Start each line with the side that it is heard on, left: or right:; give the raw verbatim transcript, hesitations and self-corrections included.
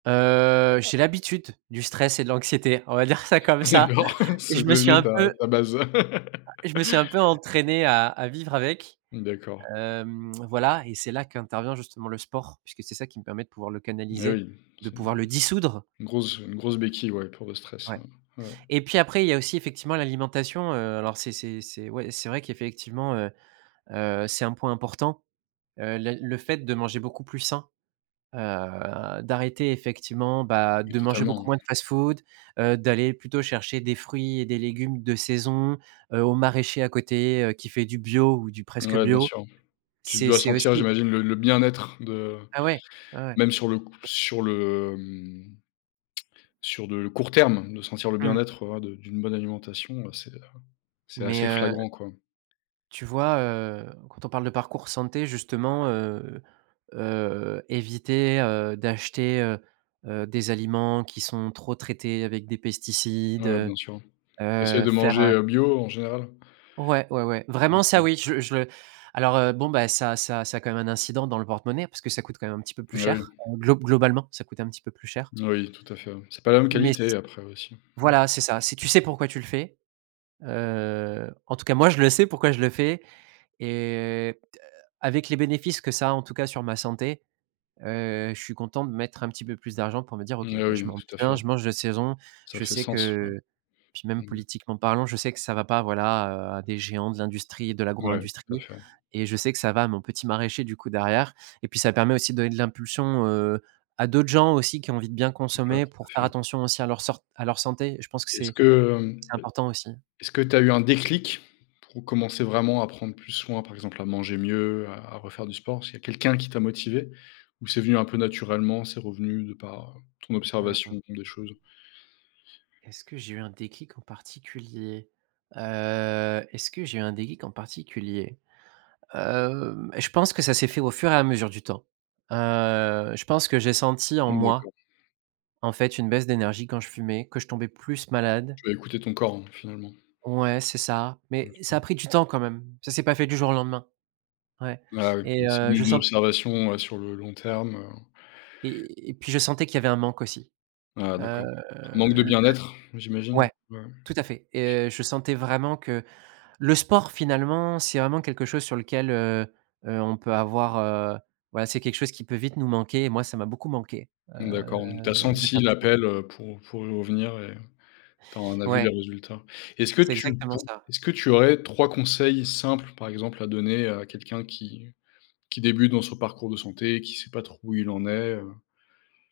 right: Heu, j'ai l'habitude du stress et de l'anxiété. On va dire ça, comme ça!
left: D'accord,
right: Je
left: c'est
right: me suis
left: devenu
right: un
left: ta
right: peu
left: ta base!
right: je me suis un peu entraîné à à vivre avec.
left: D'accord.
right: Hem, voilà. Et c'est là, qu'intervient justement le sport, puisque c'est ça qui me permet de pouvoir le
left: Eh
right: canaliser.
left: oui,
right: De
left: c'est
right: pouvoir le
left: une
right: dissoudre.
left: une grosse une grosse béquille, ouais, pour le stress,
right: Ouais.
left: ouais, ouais.
right: Et puis après, il y a aussi, effectivement, l'alimentation. Heu, alors, c'est c'est c'est ouais, c'est vrai qu'effectivement, heu heu, c'est un point important. Heu, la le fait de manger beaucoup plus sain, heu, d'arrêter, effectivement, bah,
left: Oui,
right: de manger beaucoup
left: totalement.
right: moins de fast-food, heu, d'aller plutôt chercher des fruits et des légumes de saison, heu, au maraîcher, à côté, heu, qui fait du bio ou du presque
left: Ouais, bien
right: bio,
left: sûr. Tu
right: c'est
left: dois
right: c'est
left: sentir,
right: aussi
left: j'imagine, le le bien-être de
right: Ah ouais! Ouais, ouais.
left: même sur c sur le mhm sur de court terme, de sentir le
right: Mmh.
left: bien-être, voilà, de d'une bonne alimentation, heu, c'est, heu, c'est assez
right: Mais, heu
left: flagrant, quoi.
right: tu vois, heu, quand on parle de parcours santé, justement, heu heu, éviter, heu, d'acheter, heu heu des aliments qui sont trop traités avec des pesticides,
left: Ouais,
right: heu
left: bien sûr. Essayes
right: heu,
left: de
right: faire,
left: manger,
right: heu
left: heu, bio en général?
right: Ouais, ouais, ouais,
left: Mmh,
right: vraiment ça,
left: OK.
right: oui! Je je le alors, heu, bon, bah, ça ça ça a quand même un incident dans le porte-monnaie, parce que ça coûte quand même un petit peu plus
left: Eh oui.
right: cher. Heu, glo globalement, ça coûtait un petit peu plus cher.
left: Oui, tout à fait, ouais. C'est pas la même
right: Mais,
left: qualité,
right: c
left: après, aussi. Mmh.
right: voilà c'est ça, si tu sais pourquoi tu le fais. Heu, en tout cas, moi, je le sais, pourquoi je le fais! Et, t avec les bénéfices que ça a, en tout cas, sur ma santé, heu, je suis content de mettre un petit peu plus d'argent pour me dire: «OK,
left: Mais,
right: bah
left: oui,
right: je
left: hem,
right: mange
left: tout à
right: bien,
left: fait.
right: je mange de saison.».
left: Ça
right: Je
left: fait
right: sais
left: sens, ouais.
right: que puis, même
left: Mmh mh.
right: politiquement parlant, je sais que ça va pas, voilà, heu, à des géants de l'industrie, de
left: Mouais, tout à
right: l'agro-industrie
left: fait.
right: et je sais que ça va à mon petit maraîcher, du coup, derrière. Et puis, ça permet aussi de donner de l'impulsion, heu, à d'autres gens, aussi, qui ont envie de bien
left: Ouais,
right: consommer, pour
left: tout
right: faire
left: à fait.
right: attention aussi à leur à leur sor à leur santé. Je pense que
left: Est-ce
right: c'est
left: que, hem
right: c'est important aussi.
left: est-ce que tu as eu un déclic, pour commencer vraiment à prendre plus soin, par exemple, à manger mieux, à à refaire du sport? Est-ce qu'il y quelqu'un qui t'a motivé, ou c'est venu un peu naturellement, c'est revenu de par, heu, ton
right: Mmh mh.
left: observation des choses?
right: Est-ce que j'ai eu un déclic en particulier? Heu, est-ce que j'ai eu un déclic en particulier? Hem, je pense que ça s'est fait au fur et à mesure du temps. Heu, je pense que j'ai senti en
left: Mmh,
right: moi,
left: d'accord.
right: en fait, une baisse d'énergie quand je fumais, que je tombais plus malade.
left: Tu as écouté ton corps, hein, finalement?
right: Ouais, c'est ça. Mais,
left: Bien
right: ça a
left: sûr.
right: pris du temps, quand même. Ça s'est pas fait du jour au lendemain. Ouais
left: Ah, oui,
right: et,
left: c'est
right: heu,
left: u
right: je
left: une
right: sent
left: observation, heu, sur le long terme, heu
right: Et et puis je sentais qu'il y avait un manque aussi.
left: Ah,
right: Heu,
left: d'accord, manque de
right: le le
left: bien-être, j'imagine?
right: ouais,
left: Ouais, ouais.
right: tout à fait!
left: OK.
right: Et heu, je sentais vraiment que le sport, finalement, c'est vraiment quelque chose sur lequel, heu heu, on peut avoir heu, ouais, c'est quelque chose qui peut vite nous manquer. Et moi, ça m'a beaucoup manqué.
left: Mmh
right: Heu,
left: d'accord. Donc tu as
right: de
left: senti
right: faire du sport.
left: l'appel, heu, pour pour y revenir, et tu en as vu
right: Ouais.
left: les résultats. Est-ce que
right: C'est
left: tu
right: exactement
left: pour
right: ça.
left: est-ce que tu aurais trois conseils simples, par exemple, à donner, à quelqu'un qui qui débute dans son parcours de santé, qui sait pas trop où il en est, heu?